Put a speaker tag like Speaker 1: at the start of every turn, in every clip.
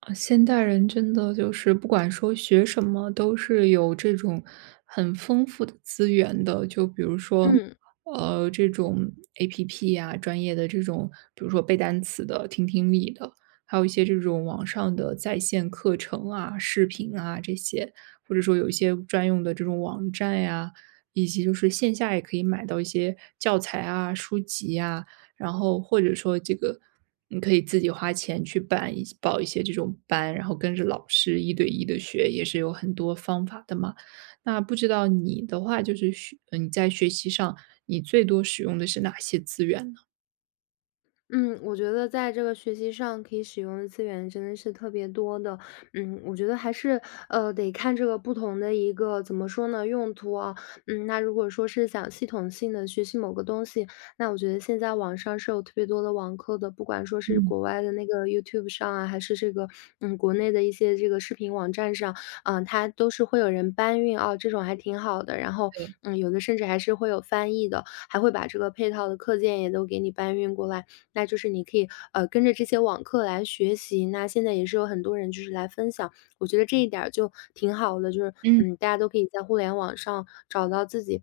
Speaker 1: 啊，现代人真的就是不管说学什么，都是有这种很丰富的资源的。就比如说，
Speaker 2: 嗯
Speaker 1: 这种 APP 呀，专业的这种，比如说背单词的、听听力的，还有一些这种网上的在线课程啊、视频啊这些，或者说有一些专用的这种网站呀，以及就是线下也可以买到一些教材啊、书籍呀。然后或者说这个你可以自己花钱去报一些这种班，然后跟着老师一对一的学，也是有很多方法的嘛。那不知道你的话，就是你在学习上，你最多使用的是哪些资源呢？
Speaker 2: 嗯，我觉得在这个学习上可以使用的资源真的是特别多的。嗯，我觉得还是得看这个不同的一个怎么说呢用途啊。嗯，那如果说是想系统性的学习某个东西，那我觉得现在网上是有特别多的网课的，不管说是
Speaker 1: 嗯，
Speaker 2: 国外的那个 YouTube 上啊，还是这个国内的一些这个视频网站上，它都是会有人搬运啊，这种还挺好的。然后
Speaker 1: 对，
Speaker 2: 嗯，有的甚至还是会有翻译的，还会把这个配套的课件也都给你搬运过来。那就是你可以跟着这些网课来学习。那现在也是有很多人就是来分享，我觉得这一点儿就挺好的，就是
Speaker 1: 嗯，
Speaker 2: 嗯，大家都可以在互联网上找到自己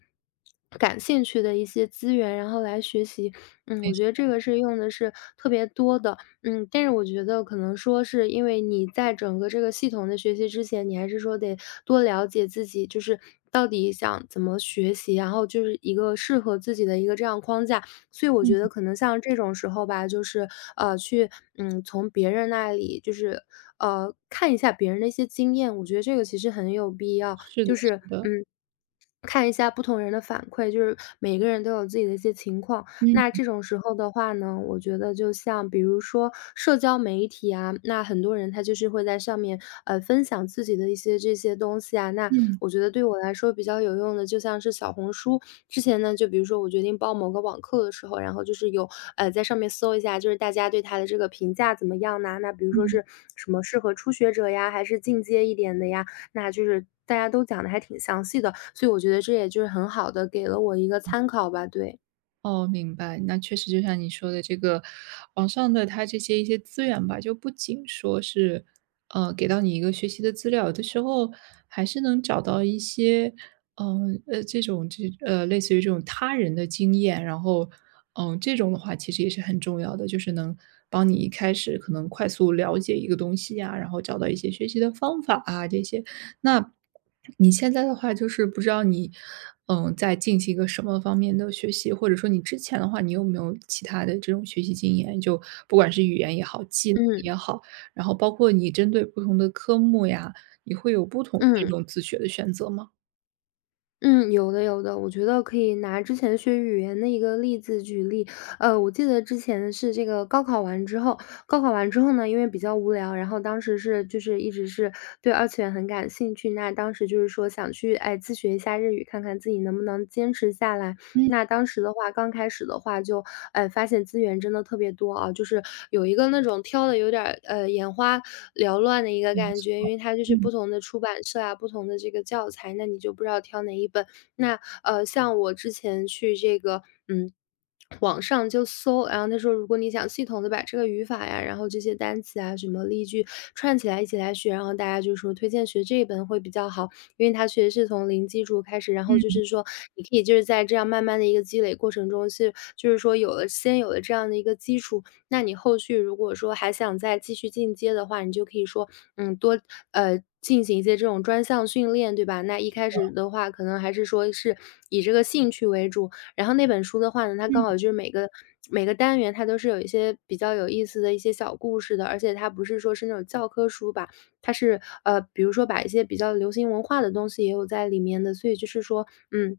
Speaker 2: 感兴趣的一些资源，然后来学习。嗯，
Speaker 1: 没
Speaker 2: 我觉得
Speaker 1: 错，
Speaker 2: 这个是用的是特别多的。嗯，但是我觉得可能说是因为你在整个这个系统的学习之前，你还是说得多了解自己，就是。到底想怎么学习，然后就是一个适合自己的一个这样框架，所以我
Speaker 1: 嗯，
Speaker 2: 觉得可能像这种时候吧，就是，去，从别人那里就是，看一下别人的一些经验，我觉得这个其实很有必要。
Speaker 1: 是的，
Speaker 2: 就是
Speaker 1: 是的，
Speaker 2: 嗯，看一下不同人的反馈，就是每个人都有自己的一些情况。
Speaker 1: 嗯
Speaker 2: 那这种时候的话呢，我觉得就像比如说社交媒体啊，那很多人他就是会在上面，分享自己的一些这些东西啊。那
Speaker 1: 嗯
Speaker 2: 我觉得对我来说比较有用的，就像是小红书。之前呢，就比如说我决定报某个网课的时候，然后就是在上面搜一下，就是大家对它的这个评价怎么样呢？那比如说
Speaker 1: 嗯。
Speaker 2: 是什么适合初学者呀，还是进阶一点的呀？那就是大家都讲的还挺详细的，所以我觉得这也就是很好的给了我一个参考吧，对。
Speaker 1: 哦，明白。那确实就像你说的这个，网上的它这些一些资源吧，就不仅说是，给到你一个学习的资料，有的时候还是能找到一些，这种类似于这种他人的经验，然后，这种的话其实也是很重要的，就是能帮你一开始可能快速了解一个东西呀，然后找到一些学习的方法啊，这些。那你现在的话，就是不知道你，在进行一个什么方面的学习，或者说你之前的话，你有没有其他的这种学习经验？就不管是语言也好，技能
Speaker 2: 嗯，
Speaker 1: 也好，然后包括你针对不同的科目呀，你会有不同这
Speaker 2: 嗯，
Speaker 1: 种自学的选择吗？
Speaker 2: 嗯，有的有的，我觉得可以拿之前学语言的一个例子举例。我记得之前是这个高考完之后呢，因为比较无聊，然后当时一直是对二次元很感兴趣，那当时就是说想去，哎，自学一下日语，看看自己能不能坚持下来。
Speaker 1: 嗯，
Speaker 2: 那当时的话，刚开始的话就，哎，发现资源真的特别多啊，就是有一个那种挑的有点儿，眼花缭乱的一个
Speaker 1: 嗯
Speaker 2: 感觉，因为它就是不
Speaker 1: 嗯
Speaker 2: 同的出版社啊，不同的这个教材，那你就不知道挑哪一本。那，像我之前去这个，嗯。网上就搜，然后他说，如果你想系统的把这个语法呀，然后这些单词啊，什么例句串起来一起来学，然后大家就说推荐学这一本会比较好。因为它确实是从零基础开始，然后就是说你可以就是在这样慢慢的一个积累过程中，就是说先有了这样的一个基础，那你后续如果说还想再继续进阶的话，你就可以说嗯多呃。进行一些这种专项训练，对吧？那一开始的话，可能还是说是以这个兴趣为主，然后那本书的话呢，它
Speaker 1: 嗯
Speaker 2: 刚好就是每个单元它都是有一些比较有意思的一些小故事的，而且它不是说是那种教科书吧，它是比如说把一些比较流行文化的东西也有在里面的，所以就是说，嗯，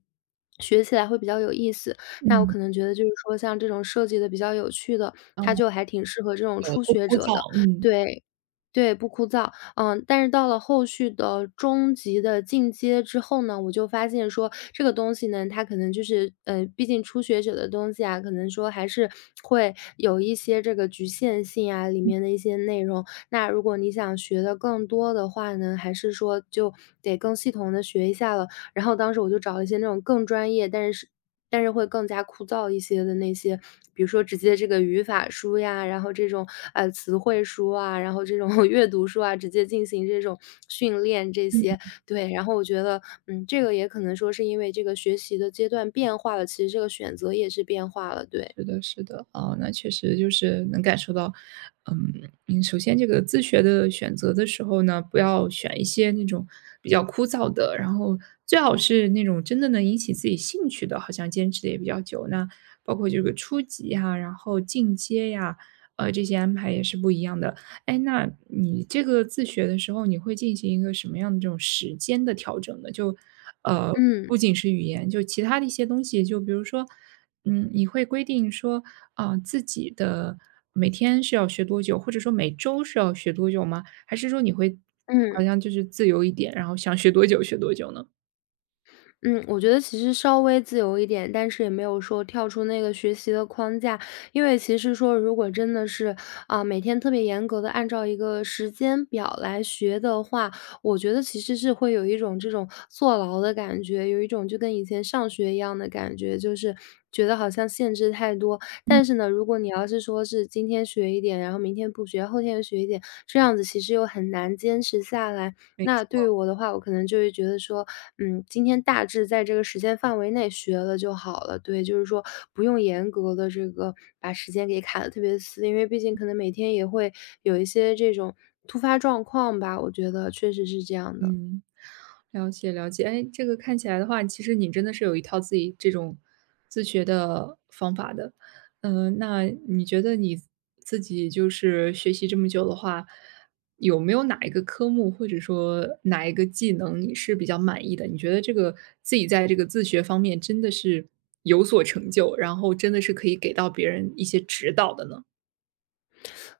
Speaker 2: 学起来会比较有意思。那我
Speaker 1: 嗯，
Speaker 2: 可能觉得就是说像这种设计的比较有趣的，
Speaker 1: 啊，
Speaker 2: 它就还挺适合这种初
Speaker 1: 不
Speaker 2: 学
Speaker 1: 枯
Speaker 2: 者的。
Speaker 1: 燥，嗯嗯。
Speaker 2: 对，对，不枯燥。嗯，但是到了后续的中级的进阶之后呢，我就发现说这个东西呢，它可能就是毕竟初学者的东西啊，可能说还是会有一些这个局限性啊，里面的一些内容。那如果你想学的更多的话呢，还是说就得更系统的学一下了。然后当时我就找了一些那种更专业，但是会更加枯燥一些的那些，比如说直接这个语法书呀，然后这种，词汇书啊，然后这种 阅读书啊，直接进行这种训练这些。对，然后我觉得，嗯，这个也可能说是因为这个学习的阶段变化了，其实这个选择也是变化了，对。
Speaker 1: 是的，是的，哦，那确实就是能感受到，嗯，首先这个自学的选择的时候呢，不要选一些那种比较枯燥的，然后最好是那种真的能引起自己兴趣的，好像坚持的也比较久。那包括这个初级呀，然后进阶呀，这些安排也是不一样的。哎，那你这个自学的时候，你会进行一个什么样的这种时间的调整呢？就，呃，不
Speaker 2: 嗯，
Speaker 1: 仅是语言，就其他的一些东西，就比如说你会规定说，啊，自己的每天是要学多久，或者说每周是要学多久吗？还是说你会
Speaker 2: 嗯。
Speaker 1: 好像就是自由一点，然后想学多久学多久呢？
Speaker 2: 嗯，我觉得其实稍微自由一点，但是也没有说跳出那个学习的框架。因为其实说如果真的是，啊，每天特别严格的按照一个时间表来学的话，我觉得其实是会有一种这种坐牢的感觉，有一种就跟以前上学一样的感觉，就是觉得好像限制太多。但是呢，如果你要是说是今天学一点，然后明天不学，后天又学一点，这样子其实又很难坚持下来。那对于我的话，我可能就会觉得说，嗯，今天大致在这个时间范围内学了就好了。对，就是说不用严格的这个把时间给卡得特别死，因为毕竟可能每天也会有一些这种突发状况吧，我觉得确实是这样的。
Speaker 1: 嗯，了解了解。哎，这个看起来的话，其实你真的是有一套自己这种自学的方法的。那你觉得你自己就是学习这么久的话，有没有哪一个科目或者说哪一个技能你是比较满意的？你觉得这个自己在这个自学方面真的是有所成就，然后真的是可以给到别人一些指导的呢？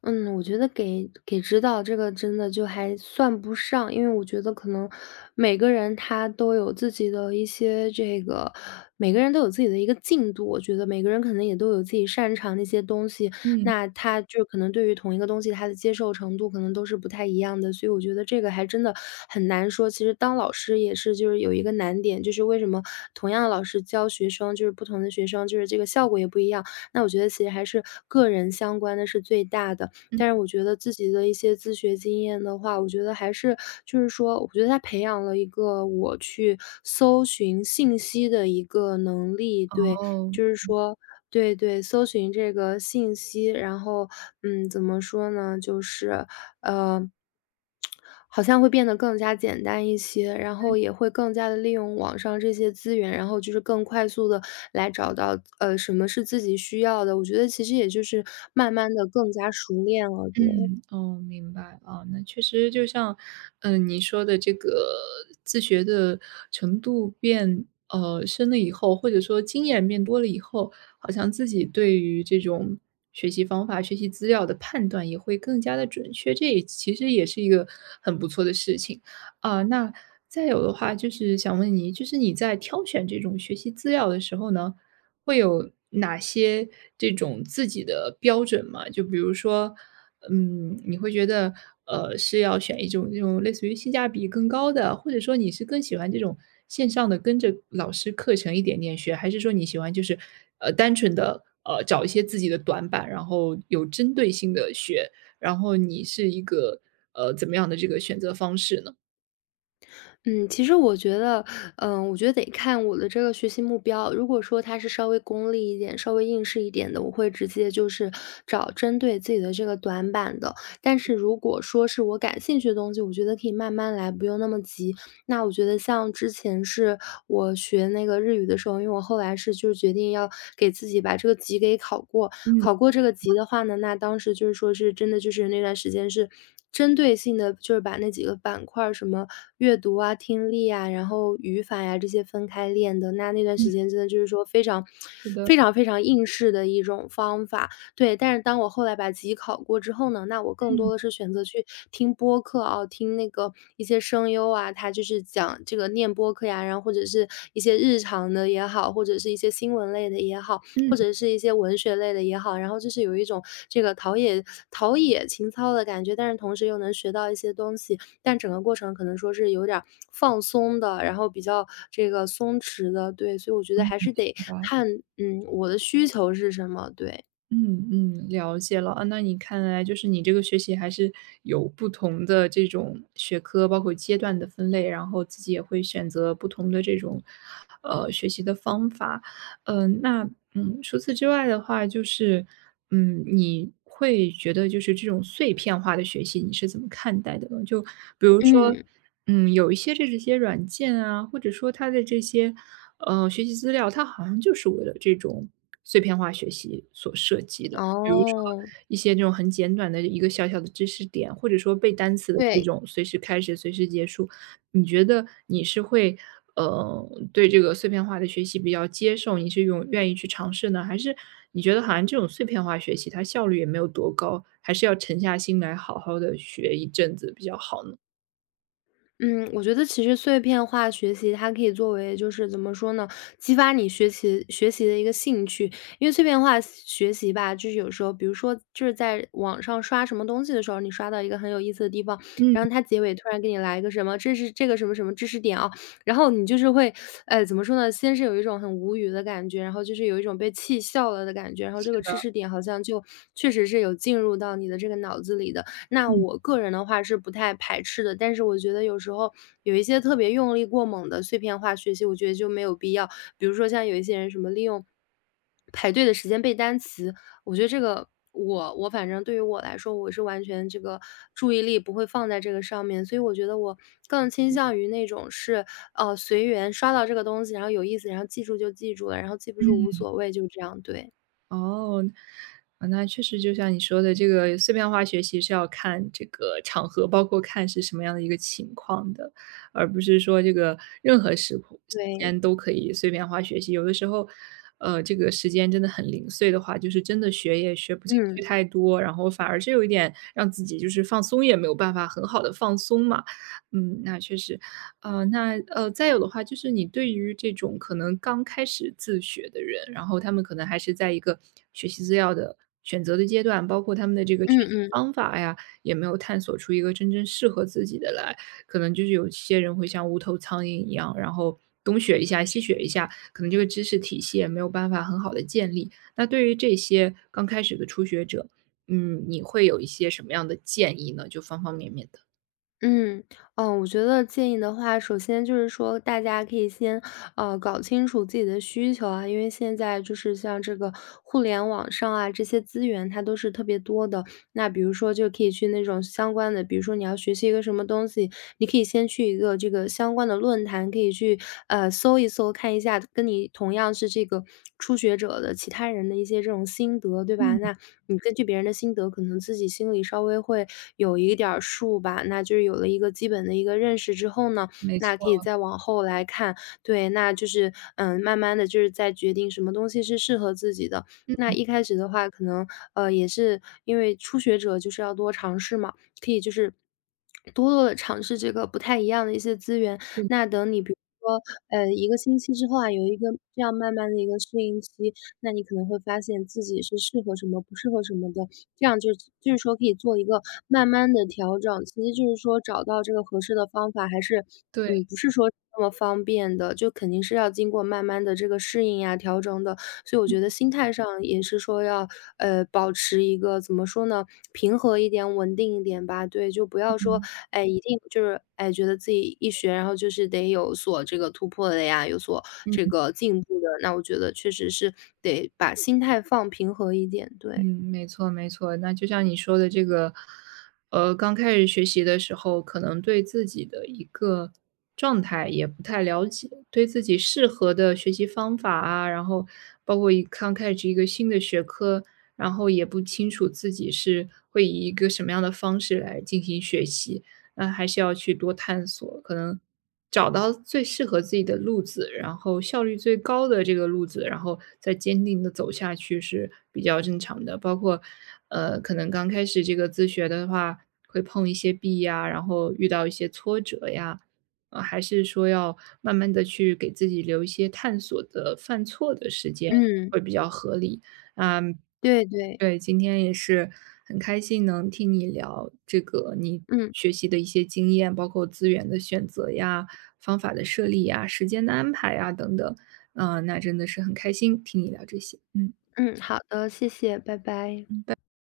Speaker 2: 嗯，我觉得给指导这个真的就还算不上，因为我觉得可能每个人他都有自己的一些这个，每个人都有自己的一个进度，我觉得每个人可能也都有自己擅长的一些东西，
Speaker 1: 嗯
Speaker 2: 那他就可能对于同一个东西，他的接受程度可能都是不太一样的，所以我觉得这个还真的很难说。其实当老师也是就是有一个难点，就是为什么同样的老师教学生，就是不同的学生，就是这个效果也不一样。那我觉得其实还是个人相关的是最大的。
Speaker 1: 嗯，
Speaker 2: 但是我觉得自己的一些自学经验的话，我觉得还是就是说，我觉得它培养了一个我去搜寻信息的一个能力，对，
Speaker 1: 哦。
Speaker 2: 就是说对，搜寻这个信息，然后，嗯，怎么说呢，就是，呃，好像会变得更加简单一些，然后也会更加的利用网上这些资源，然后就是更快速的来找到，什么是自己需要的，我觉得其实也就是慢慢的更加熟练了，对。
Speaker 1: 嗯，哦，明白啊，那确实就像，你说的这个自学的程度变深了以后，或者说经验变多了以后，好像自己对于这种学习方法、学习资料的判断也会更加的准确，这也其实也是一个很不错的事情啊。那再有的话，就是想问你，就是你在挑选这种学习资料的时候呢，会有哪些这种自己的标准吗？就比如说。你会觉得，是要选一种这种类似于性价比更高的，或者说你是更喜欢这种线上的跟着老师课程一点点学，还是说你喜欢就是，单纯的找一些自己的短板，然后有针对性的学，然后你是一个，怎么样的这个选择方式呢？
Speaker 2: 嗯，其实我觉得，嗯，我觉得得看我的这个学习目标。如果说它是稍微功利一点、稍微应试一点的，我会直接就是找针对自己的这个短板的。但是如果说是我感兴趣的东西，我觉得可以慢慢来，不用那么急。那我觉得像之前是我学那个日语的时候，因为我后来是就是决定要给自己把这个级给考过，
Speaker 1: 嗯
Speaker 2: 考过这个级的话呢，那当时就是说是真的就是那段时间是针对性的，就是把那几个板块儿，什么阅读啊、听力啊，然后语法呀这些分开练的。那那段
Speaker 1: 嗯，
Speaker 2: 时间真的就是说非常
Speaker 1: 好的。
Speaker 2: 非常非常应试的一种方法。对，但是当我后来把级考过之后呢，那我更
Speaker 1: 嗯，
Speaker 2: 多的是选择去听播客啊，听那个一些声优啊，他就是讲这个念播客呀，然后或者是一些日常的也好，或者是一些新闻类的也好，
Speaker 1: 嗯，
Speaker 2: 或者是一些文学类的也好，然后就是有一种这个陶冶情操的感觉，但是同时又能学到一些东西，但整个过程可能说是有点儿放松的，然后比较这个松弛的，对，所以我觉得还是得
Speaker 1: 明白。
Speaker 2: 看，嗯，我的需求是什么，对，
Speaker 1: 嗯嗯，了解了。啊，那你看来就是你这个学习还是有不同的这种学科，包括阶段的分类，然后自己也会选择不同的这种，学习的方法。那除此之外的话，就是你会觉得就是这种碎片化的学习，你是怎么看待的呢？就比如说，
Speaker 2: 嗯，
Speaker 1: 有一些这些软件啊，或者说它的这些，学习资料，它好像就是为了这种碎片化学习所设计的。比如说
Speaker 2: 哦，
Speaker 1: 一些这种很简短的一个小小的知识点，或者说背单词的这
Speaker 2: 对。
Speaker 1: 种随时开始、随时结束，你觉得你是会，对这个碎片化的学习比较接受，你是用愿意去尝试呢？还是你觉得好像这种碎片化学习它效率也没有多高，还是要沉下心来好好的学一阵子比较好呢？
Speaker 2: 嗯，我觉得其实碎片化学习它可以作为就是怎么说呢，激发你学习的一个兴趣。因为碎片化学习吧，就是有时候，比如说就是在网上刷什么东西的时候，你刷到一个很有意思的地方，
Speaker 1: 嗯嗯
Speaker 2: 然后它结尾突然给你来一个什么，这是这个什么什么知识点啊，然后你就是会，哎，怎么说呢？先是有一种很无语的感觉，然后就是有一种被气笑了的感觉，然后这个知识点好像就确实是有进入到你的这个脑子里的。那
Speaker 1: 嗯。
Speaker 2: 我个人的话是不太排斥的，但是我觉得有时候有一些特别用力过猛的碎片化学习，我觉得就没有必要。比如说像有一些人什么利用排队的时间背单词，我觉得这个我反正对于我来说，我是完全这个注意力不会放在这个上面，所以我觉得我更倾向于那种是随缘刷到这个东西，然后有意思，然后记住就记住了，然后记不住无所谓，就这样。对
Speaker 1: 哦，啊那确实就像你说的，这个碎片化学习是要看这个场合，包括看是什么样的一个情况的，而不是说这个任何时空时
Speaker 2: 对，
Speaker 1: 间都可以碎片化学习。有的时候，这个时间真的很零碎的话，就是真的学也学不进去
Speaker 2: 嗯
Speaker 1: 太多，然后反而是有一点让自己就是放松，也没有办法很好的放松嘛。嗯，那确实。那再有的话就是你对于这种可能刚开始自学的人，然后他们可能还是在一个学习资料的选择的阶段，包括他们的这个学
Speaker 2: 嗯
Speaker 1: 习
Speaker 2: 嗯。
Speaker 1: 方法呀，也没有探索出一个真正适合自己的来，可能就是有些人会像无头苍蝇一样，然后东学一下西学一下，可能这个知识体系也没有办法很好的建立。那对于这些刚开始的初学者，你会有一些什么样的建议呢？就方方面面的。
Speaker 2: 嗯，嗯，我觉得建议的话，首先就是说，大家可以先搞清楚自己的需求啊，因为现在就是像这个互联网上啊，这些资源它都是特别多的，那比如说就可以去那种相关的，比如说你要学习一个什么东西，你可以先去一个这个相关的论坛，可以去搜一搜，看一下跟你同样是这个初学者的其他人的一些这种心得，对吧？
Speaker 1: 嗯，
Speaker 2: 那你根据别人的心得，可能自己心里稍微会有一点儿数吧。那就是有了一个基本的一个认识之后呢，
Speaker 1: 没
Speaker 2: 那可以
Speaker 1: 错。
Speaker 2: 再往后来看，对，那就是嗯，慢慢的就是在决定什么东西是适合自己的。那
Speaker 1: 嗯，
Speaker 2: 一开始的话，可能也是因为初学者就是要多尝试嘛，可以就是多多的尝试这个不太一样的一些资源。
Speaker 1: 对。
Speaker 2: 那等你比如说1个星期之后啊，有一个这样慢慢的一个适应期，那你可能会发现自己是适合什么，不适合什么的。这样就是说可以做一个慢慢的调整，其实就是说找到这个合适的方法，还是
Speaker 1: 对。
Speaker 2: 嗯，不是说那么方便的，就肯定是要经过慢慢的这个适应呀、调整的。所以我觉得心态上也是说要，保持一个怎么说呢，平和一点、稳定一点吧。对，就不要说，
Speaker 1: 嗯
Speaker 2: 哎，一定就是，哎，觉得自己一学，然后就是得有所这个突破的呀，有所
Speaker 1: 嗯
Speaker 2: 这个进步的。那我觉得确实是得把心态放平和一点，
Speaker 1: 嗯，
Speaker 2: 对。
Speaker 1: 没错没错。那就像你说的这个，刚开始学习的时候，可能对自己的一个状态也不太了解，对自己适合的学习方法啊，然后包括刚开始一个新的学科，然后也不清楚自己是会以一个什么样的方式来进行学习，那还是要去多探索，可能找到最适合自己的路子，然后效率最高的这个路子，然后再坚定的走下去是比较正常的。包括，可能刚开始这个自学的话，会碰一些壁呀，然后遇到一些挫折呀，还是说要慢慢的去给自己留一些探索的、犯错的时间，
Speaker 2: 嗯，
Speaker 1: 会比较合理。嗯，
Speaker 2: 对对，
Speaker 1: 对，今天也是很开心能听你聊这个你
Speaker 2: 嗯。
Speaker 1: 学习的一些经验，包括资源的选择呀、方法的设立呀、时间的安排呀等等。嗯、那真的是很开心听你聊这些，嗯。
Speaker 2: 嗯，好的，谢谢，拜拜。
Speaker 1: 嗯。